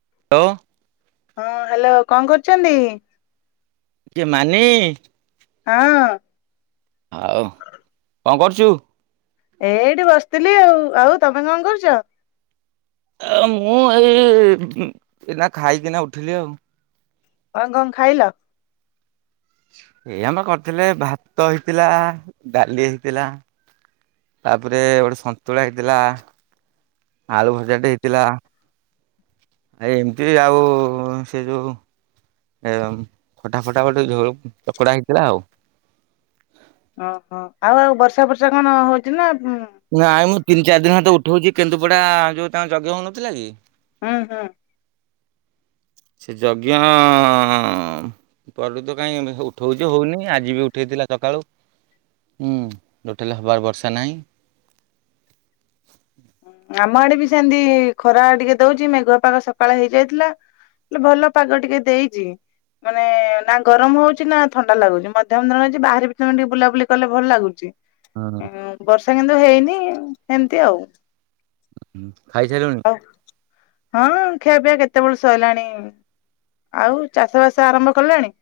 [inaudible] ହଁ ହ୍ୟାଲୋ କଣ କରୁଛନ୍ତି କି ମାନି ହଁ ଆଉ କଣ କରୁଛୁ ଏଇଠି ବସିଥିଲି ଆଉ ଆଉ ତମେ କଣ କରୁଛ ଆ ମୁଁ ଏଇ ଏଇନା ଖାଇକିନା ଉଠିଲି ଆଉ କଣ କଣ ଖାଇଲ ଏଇ ଆମେ କରିଥିଲେ ଭାତ ହେଇଥିଲା ଡାଲି ହେଇଥିଲା ତାପରେ ଗୋଟେ ସନ୍ତୁଳା ହେଇଥିଲା ଆଳୁ ଭଜାଟେ ହେଇଥିଲା ଆ ଏମିତି ଆଉ ସେ ଯୋଉ ଏ ଫଟା ଫଟା ଗୋଟେ ଝୋଳ ଚକଡା ହେଇଥିଲା ଆଉ ଓହୋ ଆଉ ଆଉ ବର୍ଷା ବର୍ଷା କଣ ହଉଛି ନା ହୁଁ ନାଇଁ ମୁଁ ତିନି ଚାରି ଦିନ ହେଲା ତ ଉଠଉଛି କେନ୍ଦୁପଡ଼ା ଯେଉଁ ତାଙ୍କ ଯଜ୍ଞ ହେଉନଥିଲା କି ହଁ ହଁ ସେ ଯଜ୍ଞ ପରେରୁ ତ କାଇହିଁ ଉଠଉଛ ହଉନି ଆଜି ବି ଉଠେଇଥିଲା ସକାଳୁ ହୁଁ ଉଠେଇଲେ ହବାର ବର୍ଷା ନାହିଁ ଆମ ଆଡେ ବି ସେମତି ଖରା ଟିକେ ଦଉଛି ମେଘୁଆ ପାଗ ସକାଳେ ହେଇଯାଇଥିଲା ହେଲେ ଭଲ ପାଗ ଟିକେ ଦେଇଛି ମାନେ ନା ଗରମ ହଉଛି ନା ଥଣ୍ଡା ଲାଗୁଛି ମଧ୍ୟମ ଧରଣ ଅଛି ବାହାରେ ବି ତମେ ଟିକେ ବୁଲାବୁଲି କଲେ ଭଲ ଲାଗୁଛି ହୁଁ ବର୍ଷା କିନ୍ତୁ ହେଇନି ଏମିତି ଆଉ ଖାଇସାରିଲୁଣି ଆଉ ହଁ ଖିଆପିଇଆ କେତେବେଳ ସରିଲଣି ଆଉ ଚାଷ ବାସ ଆରମ୍ଭ କଲାଣି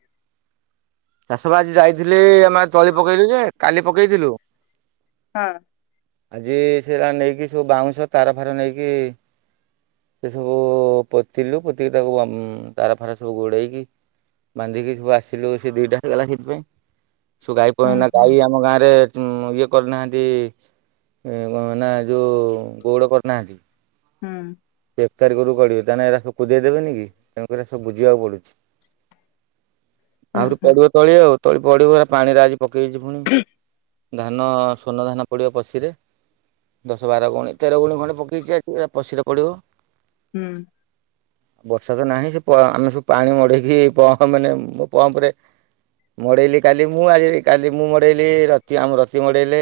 ଚାଷ ବାଜି ଯାଇଥିଲି ଆମେ ତଳି ପକେଇଲୁ ଯେ କାଲି ପକେଇଥିଲୁ ହଁ ଆଜି ସେରା ନେଇକି ସବୁ ବାଉଁଶ ତାର ଫାର ନେଇକି ସେ ସବୁ ପୋତିଲୁ ପୋତିକି ତାକୁ ତାର ଫାର ସବୁ ଗୋଡେଇକି ବାନ୍ଧିକି ସବୁ ଆସିଲୁ ସେ ଦିଟା ହେଇଗଲା ସେଥିପାଇଁ ହୁଁ ହୁଁ। [unintelligible] ଉ ଇଏ କରିନାହାନ୍ତି ନା ଯୋଉ ଗଉଡ କରିନାହାନ୍ତି ହୁଁ ଏକ ତାରିଖରୁ କରିବେ ତାହେଲେ ଏ ସବୁକୁ‌ବୁଝେଇ ଦେବେନି କି ତେଣୁକରି ଏ ସବୁ ବୁଝିବାକୁ ପଡୁଛି। ହୁଁ ଆହୁରୁ ହୁଁ ପଡିବ ତଳି ଆଉ ତଳି ପଡ଼ିବ ପୁରାପାଣିରେ ଆବି ପକେଇ ଛିଫୁଣି ଧାନ ସୁଵଣ୍ଣ ଧାନ ପଡ଼ିବ ପଶିରେ ଦଶ ବାର ଗୁଣି ତେର ଗୁଣିୀ ଖଣି ପକେଇଛି ଟିକେ ପଶିରେ ପଡ଼ିବ। ହୁଁ। ବର୍ଷା ତ ନାହିଁ ସେ ଆମେ ସବୁ ପାଣି ମଡେଇକି ମାନେ ମୋ ପମ୍ପ ରେ ମଡେଇଲି କାଲି ମୁଁ କାଲି ମୁଁ ମଡେଇଲି ବର୍ଷାତ ନାହିଁ ସେ ଆମରତି ମଡେଇଲେ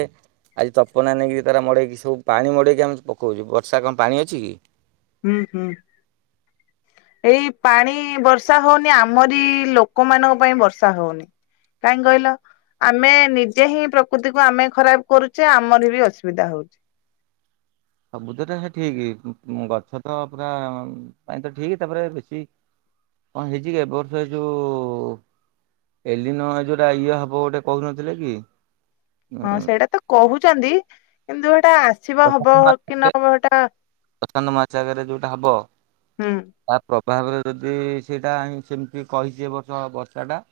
ଆଜି ତପନା ନେଇକି ତାର ମଡେଇକି ସବୁ ପାଣି ମଡେଇକି ଆମେ ପକଉଛୁ ବର୍ଷା କଣ ପାଣି ଅଛି କି। ହୁଁ ହୁଁ ଏଇ ପାଣି ବର୍ଷା ହଉନି ଆମରି ଲୋକମାନଙ୍କ ପାଇଁ ବର୍ଷା ହଉନି କାହିଁ କହିଲ ଆମେ ନିଜେ ହିଁ ପ୍ରକୃତିକୁ ଆମେ ଖରାପ କରୁଛେ ଆମର ବି ଅସୁବିଧା ହଉଛେ। ସବୁଦଟା ସେ ଠିକ ଗଛ ତ ପୁରା ପାଇଁ ତ ଠିକ ତାପରେ ବେଶୀ କଣ ହେଇଛି କି ଏବ ବର୍ଷ ଯୋଉ ଏଲିିନ ଯୋଉଟା ଇଏ ହବ ଗୋଟେ କହୁନଥିଲେ କି। ହଁ ସେଇଟା ତ କହୁଛି। କହିଛନ୍ତି କିନ୍ତୁ ଏଟା ଆସିବ ହବ କି ନହବ ହେଟା ପ୍ରସାନ୍ତ ମାଛ ଆଗରେ ଯୋଉଟା ହବ ହୁଁ ତା ଭାବରେ ଯଦି ସେଇଟା ସେମିତି କହିଛି ଏ ବର୍ଷ ବର୍ଷାଟା।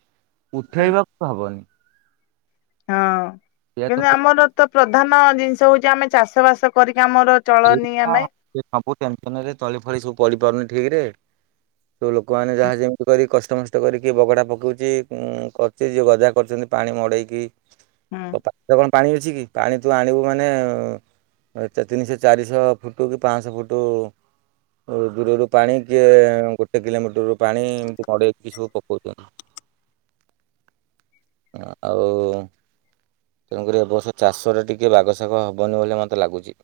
ହୁଁ ଉଠେଇବାକୁ ତ, ହବନି। ହଁ। ସେ ତ କିନ୍ତୁ ଆମର ତ- ପ୍ରଧାନ ଜିନିଷ ହଉଛି, ଆମେ ଚାଷ, ବାସ କରି ସବୁ ଟେନସନରେ ତଳି, ଫଳି ସବୁ ପଡି ପାରୁନି- ଠିକ ରେ, ସବୁ ଲୋକମାନେ ଯାହା ଯେମିତି କରି, କଷ୍ଟ, ମଷ୍ଟ କରିକି ବଗଡ଼ା ପକଉଛି ।କରୁଛି ଯିଏ ଗଜା କରୁଛନ୍ତି ପାଣି ମଡ଼େଇକି। ହୁଁ ତଥାପି ଦେବଃ। ପାଣି ଅଛି କି? ପାଣି ତୁ ଆଣିବୁ ମାନେ, ଏତେ ତିନିଶ ଚାରିଶହ ଫୁଟୁ, କି ପାଞ୍ଚଶହ ଫୁଟୁ, ଦୂରରୁ ପାଣି କିଏ ଗୋଟେ କିଲୋମିଟରରୁ ପାଣି, ଏମିତି ମଡ଼େଇକି ସବୁ ପକଉଛନ୍ତି। ଆ, ଆଉ- ତେଣୁ, କରି ଏବର୍ଷ ଚାଷରେ ଟିକେ ବାଗ, ଶାଗ ହବନି ବୋଲି ମତେ ଲାଗୁଛି?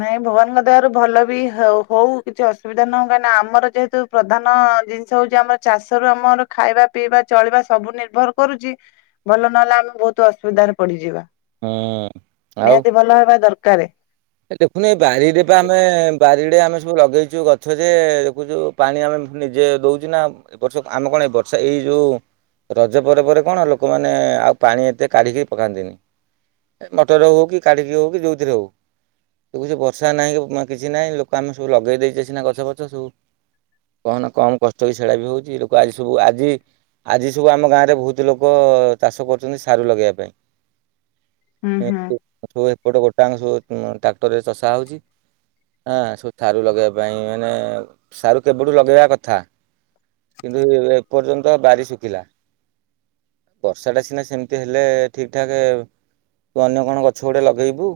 ନାଇଁ ଭଗବାନଙ୍କ ଦୟାରୁ ଭଲ ବି ହ, ହଉ ।କିଛି ଅସୁବିଧା ନଁ ହେଉ, କାହିଁକି ନା ଆମର ଯେହେତୁ ପ୍ରଧାନ ଜିନିଷ ହଉଛି, ଆମର ଚାଷରୁ ଆମର ଖାଇବା, ପିଇବା, ଚଳିବା ସବୁ ନିର୍ଭର କରୁଛି ।ଭଲ ନହେଲେ ଆମେ ବହୁତ ଅସୁବିଧାରେ ପଡିଯିବା। ହୁଁ, ଆଉ। କରେ। ଦେଖୁନ ଏଇ ବାରିରେ ବା ଆମେ ବାରି ରେ, ଆମେ ସବୁ ଲଗେଇଛୁ ଗଛ ଯେ, ଦେଖୁଛୁ ପାଣି ଆମେ ନିଜେ ଦଉଛୁ ନା, ଏ ବର୍ଷ ଆମେ କଣ, ଏ ବର୍ଷା ଏଇ ଯୋଉ ରଜ ପରେ, ପରେ କଣ ଲୋକମାନେ ଆଉ ପାଣି ଏତେ କାଢ଼ିକି ପକାନ୍ତିନି ।ଏ ମଟରରେ, ହଉ କି କାଢ଼ିକି ହଉ, କି ଯେଉଥିରେ ହଉ। ଛି ବର୍ଷା ନାହିଁ କି କିଛି ନାହିଁ ଲୋକ ଆମେ ସବୁ ଲଗେଇ ଦେଇଛେ ସିନା ଗଛ ଫଛ ସବୁ । କାହନା କମ କଷ୍ଟ କି ସେଡ଼ା ବି ହଉଛି ।ଲୋକ ଆଜି ସବୁ ଆଜି ଆଜି ସବୁ, ଆମ ଗାଁରେ ବହୁତ ଲୋକ ଚାଷ କରୁଛନ୍ତି ସାରୁ ଲଗେଇବା ପାଇଁ। ହୁଁ ହୁଁ ସବୁ ଏପଟ କ ତାଂ, ସ ହୁଁ, ଟ୍ରାକ୍ଟରରେ ଚଷା ହଉଛି। ହଁ, ସବୁ ସାରୁ ଲଗେଇବା ପାଇଁ, ମାନେ ସାରୁ କେବେଠୁ ଲଗେଇବା କଥା, କିନ୍ତୁ ଏପର୍ଯ୍ୟନ୍ତ ବାରି ଶୁଖିଲା ।ବର୍ଷାଟା ସିନା ସେମିତି ହେଲେ ଠିକ ଠାକ୍ ଅନ୍ୟ କଣ ଗଛ ଗୁଟେ ଲଗେଇବୁ।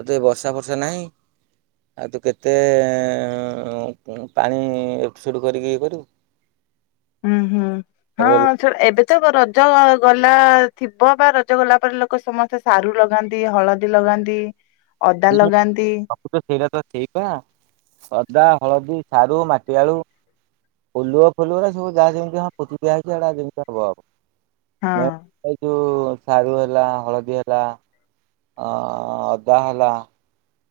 ଆଉ ତୁ ଏ ବର୍ଷା, ଫର୍ଷା ନାହିଁ ।ଆଉ ତୁ କେତେ ପାଣି ଏଠୁ, ସେଠୁ କରିକି ଇଏ କରିବୁ। ହୁଁ, ହୁଁ, ତାପରେ ହଁ ସେଟା ଏବେ ରଜ ଗଲା ଥିବ, ବା ରଜ ଗଲା ପରେ, ଲୋକ ସମସ୍ତେ ସାରୁ ଲଗାନ୍ତି, ହଳଦୀ ଲଗାନ୍ତି। ଅଦା ଲଗାନ୍ତି ସବୁ ତ, ସେଇଟା ତ ଠିକ ଅଦା। ହଳଦୀ, ସାରୁ, ମାଟିଆଳୁ, ଓଲୁଅ, ଫଲୁଅ ରା ସବୁ ଯାହା ଯେମିତି ହଁ ପୋତି ଦିଆ ହେଇଛି ସେଗଡ଼ା ଯେମିତି ହବ ଆଉ । ହଁ ମୁ [inaudible] ସାରୁ ହେଲା, ହଳଦୀ ହେଲା, ଅ ଅଦା ହେ ଲା।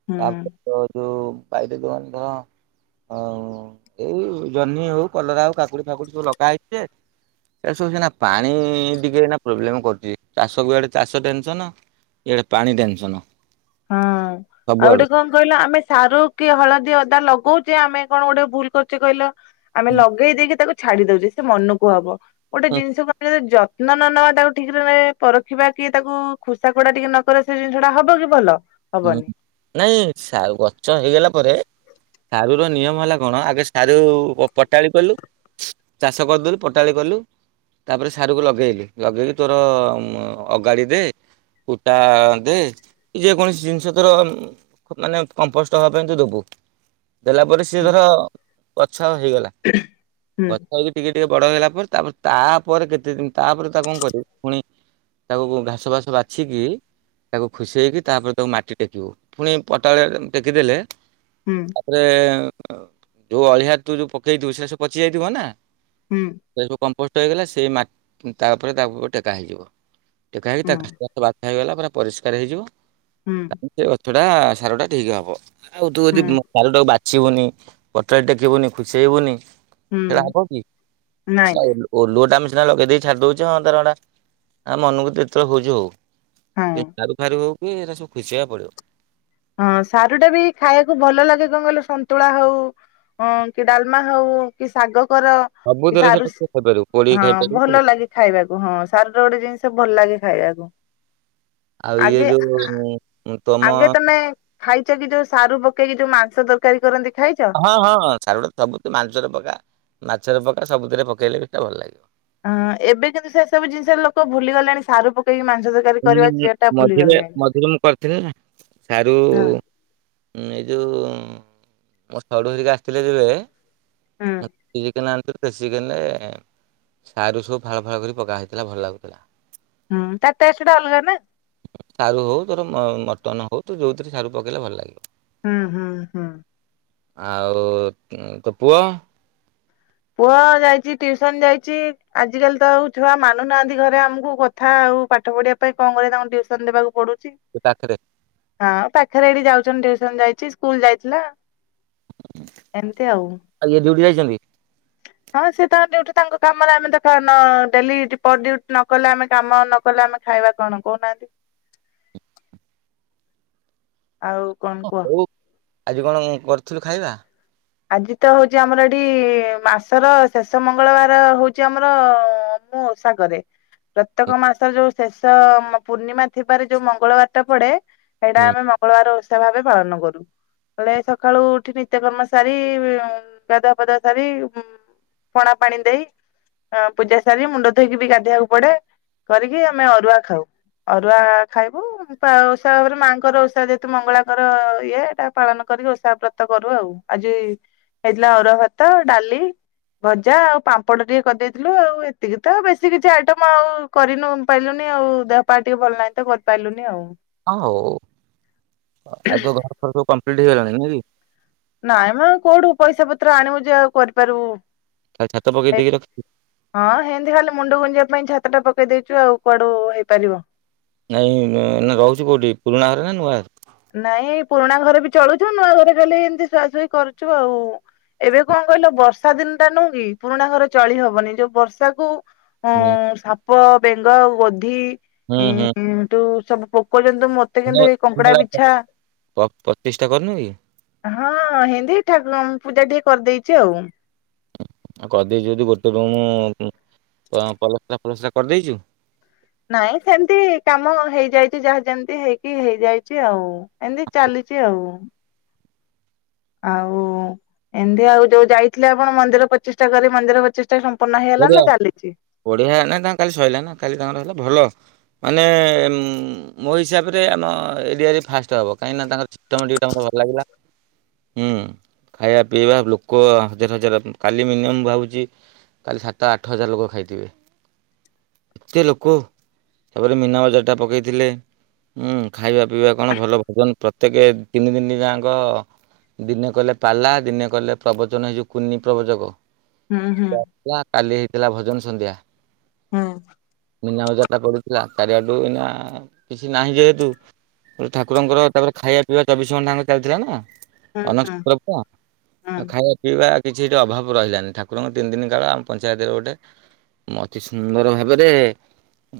ହୁଁ। ତାପରେ ତ ଯୋ ଏଇ ଜହ୍ନି ହଉ, କଲରା ହଉ, କାକୁଡି, ଫାକୁଡି ସବୁ ଲଗା ହେଇଛି ଯେ, ସେସବୁ ସିନା ପା ଣି, ଟିକେ ଏନା ପ୍ରୋବ୍ଲେମ୍ କରୁ ଚାଷକୁ, ଏଡ଼େ ଚାଷ ଟେନ୍‌ସନ, ଇଆଡ଼େ ପାଣି ଟେନ୍‌ସନ । ହଁ। ଆଉ ଗୋଟେ କଣ କହିଲ ଆମେ ସାରୁ କି, ହଳଦୀ, ଅଦା ଲଗଉଛେ ।ଆମେ କଣ, ଗୋଟେ ଭୁଲ୍‌ କରୁଛେ କହିଲ? ଆମେ ହୁଁ ଲଗେଇ ଦେଇକି ତାକୁ ଛାଡ଼ି ଦଉଚି ସେ ମନକୁ ହବ । ଗୋଟେ ଜିନିଷ କ ହେଲା ଯ ତନ ନ ନବା ତାକୁ ଠିକ୍‌ରେ ପରଖିବା କି ତାକୁ ଖୋସା ଖୋଡା ଟିକେ ନକଲେ ସେ ଜିନିଷ ଟା ହବ କି ଭଲ । ହୁଁ ନାଇଁ ସା ଗଛ ହେଇଗଲା ପରେ ସାରୁ ର ନିୟମ ହେଲା କଣ ଆଗେ ସାରୁ ପଟାଳି କଲୁ ଚାଷ କରିଦେଲୁ ପଟାଳି କଲୁ ତାପରେ ସାରୁକୁ ଲଗେଇଲୁ ଲଗେଇକି ତୋର ଅଗାଡି ଦେ କୁଟା ଦେ କି ଯେକୌଣସି । ଜିନିଷ ତୋର ମାନେ କମ୍ପୋଷ୍ଟ ହେବା ପାଇଁ ତୁ ଦେବୁ ଦେଲା ପରେ ସେ ଧର । ଗଛ ହେଇଗଲା ହୁଁ ଗଛ ହେଇକି ଟିକେ ଟିକେ । ବଡ଼ ହେଇଗଲା ପରେ ତାପରେ ତାପରେ କେତେ ଦିନ ତାପରେ ତାକୁ କଣ କରିବି ପୁଣି ତାକୁ ଘାସ ଫାସ ବାଛିକି ତାକୁ ଖୁସେଇ କି ତାପରେ । ତାକୁ ମାଟି ଟେକିବୁ ପୁଣି ପୋଟାଳି ଟେକିଦେଲେ ହୁଁ । ତା ପରେ । ଯୋଉ ଅଳିଆ ତୁ ଯୋଉ ପକେଇଥିବୁ ସେସବୁ ପଚି ଯାଇଥିବ ନା । ହୁଁ ସେ ସବୁ କମ୍ ପୋଷ୍ଟ ହେଇଗଲା ସେଇ ମାଟି ତାପରେ ତାକୁ ଟେକା ହେଇଯିବ। ଟେକା ହେଇକି ତା ହୁଁ ଘାସ ଫାଶ ବଛା ହେଇଗଲା ପୁରା ପରିଷ୍କାର ହେଇଯିବ। ହୁଁ [inaudible] ସେଇଟା ସାର ଟା ଠିକ୍ ହେବ । ଆଉ ତୁ ଅଦି ଉଁ ହୁଁ ପାଲ ଟା କୁ ବା। ଛିବୁନି ପଟାଳି ଟେକିବୁନି ଖୁ ସେଇବୁନି । ହୁଁ ସେଇଟା ହବ କି ନାଇଁ ।ସେଇଟା ନାଇଁ ଓଲୁ ଓଲୁଅ ଟା ଆମେ । ସିନା ଲଗେଇ ଦେଇେ ଛାଡି ଦଉଛେ ହଁ ତାର ଗଲା ମନକୁ ଯେତେଳେ ହଉଚି ହଉ ହଁ । ସାରୁ ଫାରୁ ହଉ। କି ଏରା ସବୁ । ଖୁସେଇ ଆକୁ ପଡ଼ିବ । ହଁ ସାରୁ ଟା ବି ଖାଇବାକୁ ଭଲ ଲାଗେ। କଣ କହିଲେ ସନ୍ତୁଳା ହଉ କି ଡାଲମା ହଉ କି ଶାଗ । ଗ କି ସବୁଥିରେ ସାରୁ ସେଟା ତୁ ଖାଇପାରିବୁ ପୋଡିକି ସି ହଁ ଖାଇପାରିବୁ ଭଲ ଲାଗେ ଖାଇବାକୁ ହଁ ସାରୁ ଟା ଗୋଟେ ଜିନିଷ ଭଲ ଲାଗେ। ଖାଇଆକୁୁ। ଆଉ ଇଏ ଯୋଉ ତମ ଆଗେ । ତମେ ଖାଇଛ କି ଯୋଉ ସାରୁ ପକେଇକି ଯୋଉ ମାଂସ ତରକାରୀ କରନ୍ତି। ଖାଇଛ? ହଁ ହଁ ସାରୁ ଟା ସବୁ ତୁ ମାଂସର ପକା ମାଛର ପକା। ସବୁଥିରେ ପକେଇଲେ ବି ସେଟା ଭଲ ଲାଗିବ। ହଁ ଏବେଯୋଉ ସେ ସବୁ ଜିନିଷ ଲୋକ ଭୁଲି ଗଲେଣି ସାରୁ ପ ମୁଁ ମଝିରେ ମଝିରେ ମୁଁ କରିଥିଲି ନା ସାରୁ ହଁ। ଉଁ ଏଇ ଯୋଉ ମୋ ସଢୁ ହେରିକା ଆସିଥିଲେ ଯେବେ ହୁଁ । ଚିକେନ ଆଣିଥିଲୁ । ଦେଶୀ ଚିକେନ ରେ ସାରୁ ସବୁ ଫାଳ ଫାଳ କରିକି ପକା ହେଇଥିଲା ଭଲ ଲାଗୁଥିଲା। ହୁଁ ତା ଟେଷ୍ଟଟା ଅଲଗା ନା। ସାରୁ ହଉ ତୋର ମଟନ ହଉ ତ ଯୋଉଥିରେ ସାରୁ ପକେଇଲେ ଭଲ ଲାଗିବ। ହୁଁ ହୁଁ ହୁଁ। ଆଉ ତୋ ପୁଅ? ପୁଅ ଯାଇଛି ଟିଉସନ ଯାଇଛି ଆଜିକାଲି ତ ଆଉ ଛୁଆ ମାନୁନାହାନ୍ତି ଘରେ ଆମକୁ କଥା ଆଉ ପାଠ ପଢିବା ପାଇଁ କଣ କରିବା ତାଙ୍କୁ ଟିଉସନ ଦବାକୁ ପଡୁଛି। ତୋ ପାଖରେ ହଁ ପା [inaudible] ପାଖରେ ଏଠି ଯାଉଛନ୍ତିୁ ଟିଉସନ ଯାଇଛିଇ। ସ୍କୁଲ ଯାଇଥିଲା। ଏମିତି ଆଉ। ଆଜ ଡଟି [inaudible] ଛନ୍ତି [inaudible] ହଁ ସେ ତାଙ୍କ ଡିଉଟି ତାଙ୍କ କାମରେ ଆମେ ତ [inaudible] ଡେଲି ପରଡିଉଟି ନ କଲେ ଆମେ କାମ ନ କଲେ ଆମେ ଖାଇବା କଣ କହୁନାହାନ୍ତି। ଆଉ କଣ ହଁ, କୁହ? ହଉ ଆଜି କଣ କରିଥିଲୁ ଖାଇବା? ଆଜି ତ ହଉଛି ଆମର ଏଠି ମାସର ଶେଷ ମଙ୍ଗଳବାର ହଉଛି ଆମର ମୁଁ ଓଷା କରେ। ପ୍ରତ୍ୟେକ ମାସର ଯୋଉ ଶେଷ ପୂର୍ଣ୍ଣିମା ଥିବାରେ ଯୋଉ ମଙ୍ଗଳବାର ଟା ପଡେ ସେଇଟା ହୁଁ ଆମେ ମଙ୍ଗଳବାର ଓ ଭାବେ [inaudible] ପାଳନ କରୁ ହେଲେ ସକାଳୁ ଉଠି ନିତ୍ୟକର୍ମ ସାରି ଗାଧୁଆ ପାଧୁଆ ସାରି ପଣା ପାଣି ଦେଇ ପୂଜା ସାରି ମୁଣ୍ଡ ଧୋଇକି ବି ଗାଧେଇବାକୁ ପଡେ କରିକି ଆମେ ଅରୁଆ ଖାଉ ଅରୁଆ ଖାଇବୁ ଓଷା ଭାବରେ ମାଙ୍କର ଓଷା ଯେହେତୁ ମଙ୍ଗଳାଙ୍କର ଇଏଟା ପାଳନ କରିକି ଓଷା ବ୍ରତ କରୁ ଆଉ। ଆଜି ହେଇଥିଲା ଅରୁଆ ଭାତ, ଡାଲି, ଭଜା ଆଉ ପାମ୍ପଡ଼ ଟିକେ କରିଦେଇଥିଲୁ ଆଉ ଏତିକି ତ ବେଶୀ କିଛି ଆଇଟମ ଆଉ କରିନୁ ପାରିଲୁନି ଆଉ ଦେହ ପାଆ ଟିକେ ଭଲ ନାହିଁ ତ କରିପାରିଲୁନି ଆଉ। ହଁ ହଉ ଆଉ ତୋ ଘର ଫର ସବୁ ପଠ ଖେଲାଣି ନାି [inaudible] ନାଇଁ ମ କୋଉଠୁ ପଇସା ପତ୍ର ଆଣିବୁ ଯେ ଆଉ କରିପାରିବୁ। ଖାଲି ଛାତ ପକେଇ ଦେଇକି ରଖିଛୁ ହଁ ହେମତି ଖାଲି ମୁଣ୍ଡ ଗୁଞ୍ଜିବାକୁ। ପାଇଁ ଛାତ ଟା ପକେଇ ଦେଇଛୁ ଆଉ କୁଆଡୁ ହେଇପାରିବ। ନାଇଁ ରହୁଛୁ କୋଉଠି ପୁରୁଣା ଘରେ ନା ନୂଆ ରେ? ନାଇଁ ପୁରୁଣା ଘରେ ବି ଚଳୁଛୁ ନୂଆ ଘରେ ଖାଲି ଏମିତି ଶୁଆସୁଇ କରୁଛୁ ଆଉ ।ଏବେ କଣ କହିଲ ବର୍ଷା ଦିନ ଟା ନୁହଁ କି ପୁରୁଣା ଘରେ ଚଳି ହବନି ଯୋଉ ବର୍ଷାକୁ ହଁ ହୁଁ ସା ପ ବେଙ୍ଗ, ଗୋଧି। ହୁଁ ହୁଁ [inaudible] ସବୁ [inaudible] କହୁଛନ୍ତିୁ ମତେ କିନ୍ତୁ ଏ କଙ୍କଡା । ପ- ପଚିଶଟା କରିନୁ କି ହଁ ହିନ୍ଦୀ ଠଗ। ପୂଜା ଟିକେ କରିଦେଇଛି ଆଉ। ଆଉ କହିଦେଇ ଯଦି ଗୋଟେ ରୁମୁ ପଲସ୍ରା ଫଲସ୍ରା କରିଦେଇଛୁ? ନାଇଁ ସେମିତି କାମ ହେଇଯାଇଛି ଯାହା ଯେମିତି ହେଇକି ହେଇଯାଇଛି ଆଉ ଏମିତି ଚାଲିଛି ଆଉ। ଆଉ ଏମିତି ଆଉ ଯୋଉ ଯାଇଥିଲେ ଆପଣ ମନ୍ଦିର ପଚିଶ ଟା କରି ମନ୍ଦିର ପଚିଶାା- ଆ ପଢିଆ ନାଇ ତାଙ୍କ କାଲି ସରିଲା ନା, କାଲି ତାଙ୍କାର ହେଲା ଭଲ । ମାନେ ମୋ ହିସାବରେ ଆମ ଏରିଆରେ ଫାଷ୍ଟ ହବ, କାହିଁକିନା ତାଙ୍କର [unintelligible] ଭଲ ଲାଗିଲା। ହୁଁ ଖାଇବା ପିଇବା ଲୋକ ହଜାର ହଜାର କାଲି ମିନିମମ୍ ଭାବୁଛି। କାଲି ସାତ ଆଠ ହଜାର ଲୋକ ଖାଇଥିବେ ଏତେ ଲୋକ ତାପରେ ମୀନାବଜାରଟା ପକେଇଥିଲେ ଉଁ ଖାଇବା ପିଇବା କଣ ଭଲ ଭଜନ ପ୍ରତ୍ୟେକ ତିନି ଦିନ ଯାଁକ ଦିନେ କଲେ ପାଲା ଦିନେ କଲେ ପ୍ରବଚନ ଏଇ ଯୋଉ କୁନି ପ୍ରବଚକ ଉଁ ହୁଁ। ନା କାଲି ହେଇଥିଲା ଭଜନ ସନ୍ଧ୍ୟା। ହଁ। ମିନାବଜାରଟା ପଡୁଥିଲା ଚାରିଆଡୁ ଏଇନା କିଛି ନାହିଁ ଯେହେତୁ ଠାକୁରଙ୍କର ତାପରେ ଖାଇବା ପିଇବା ଚବିଶ ଘଣ୍ଟା ଆଁକ ଚାଲିଥିଲା ନା ହୁଁ ହୁଁ ଅନ୍ନଛତ୍ର ପରା ହୁଁ। ଆ ଖାଇବା ପିଇବା କିଛି ଏଠି ଅଭାବ ରହିଲାନି ଠାକୁରଙ୍କ ତିନି ଦିନି କାଳ ଆମ ପଞ୍ଚାୟତରେ ଗୋଟେ ଅତି ସୁନ୍ଦର ଭାବରେ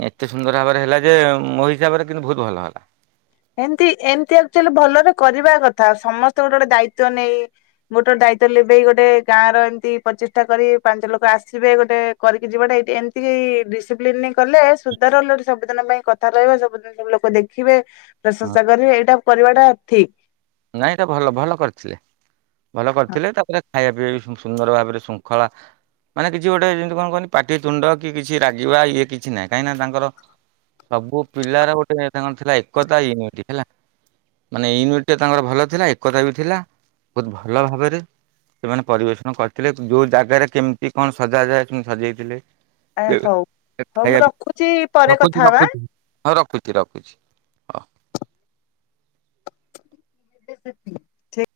ଏତେ ସୁନ୍ଦର ଭାବରେ ହେଲା ଯେ ମୋ ହିସାବରେ କିନ୍ତୁ ବୋହୁତ ଭଲ ହେଲା। ଏମତି ଏମତି ଆକଚୋଲି ଭଲରେ କରିବା କଥା ସମସ୍ତେ ଗୋଟେ ଗୋଟେ ଦାୟିତ୍ଵ ନେଇ ଗୋଟେ ଗୋଟେ ଦାୟିତ୍ଵ ଲିଭେଇ ଗୋଟେ ଗାଁର ଏମତି ପ୍ରଚେଷ୍ଟା କରି ପାଞ୍ଚ ଲୋକ ଆସିବେ ଗୋଟେ କରିକି ଯିବାଟା ଏଇଟି ଏମତିକି ଡିସିପ୍ଲିନରେ କଲେ ସୁଧାର ହେଲେ ଗୋଟେ ସବୁଦିନ ପାଇଁ କଥା ରହିବ ସବୁଦିନ ସବୁ ଲୋକ ଦେଖିବେ। ହଁ ପ୍ରଶଂସା କରିବେ ଏଇଟା କରିବାଟା ଠିକ୍। ନାଇଁ ଏଟା ଭଲ ଭଲ ଭଲ କରିଥିଲେ। ଭଲ କରିଥିଲେ ତାପରେ ଖାଇବା ପିଇବା ବି ସବୁ ସୁନ୍ଦର ଭାବରେ ଶୃଙ୍ଖଳା ମାନେ କିଛି ଗୋଟେ ଯେମିତି କଣ କହନି ପାଟି ତୁଣ୍ଡ କି କିଛି ରାଗିବା ଇଏ କିଛି ନାହିଁ କାହିଁକିନା ତାଙ୍କର ସବୁ ପିଲାର ଗୋଟେ ତାଙ୍କର ଥିଲା ଏକତା ୟୁନିଟି ହେଲା ମାନେ ୟୁନି ଟିରେ ତାଙ୍କର ଭଲ ଥିଲା ଏକତା ବି ଥିଲା ବୋହୁତ ଭଲ ଭାବରେ ସେମାନେ ପରିବେଷଣ କରିଥିଲେ ଯୋଉ ଜାଗାରେ କେମତି କଣ ସଜାଯାଏ ସେମତି ସଜେଇଥିଲେ। ଆ ଏ ହଉ ହଉ ମୁଁ ଖାଇବା ବି ରଖୁଛି ପରେ ରଖୁଚୁ କଥା ହବା। ରଖୁଚୁ ହଁ ରଖୁଚୁ ରଖୁଚୁ। ଅଃ। ଠି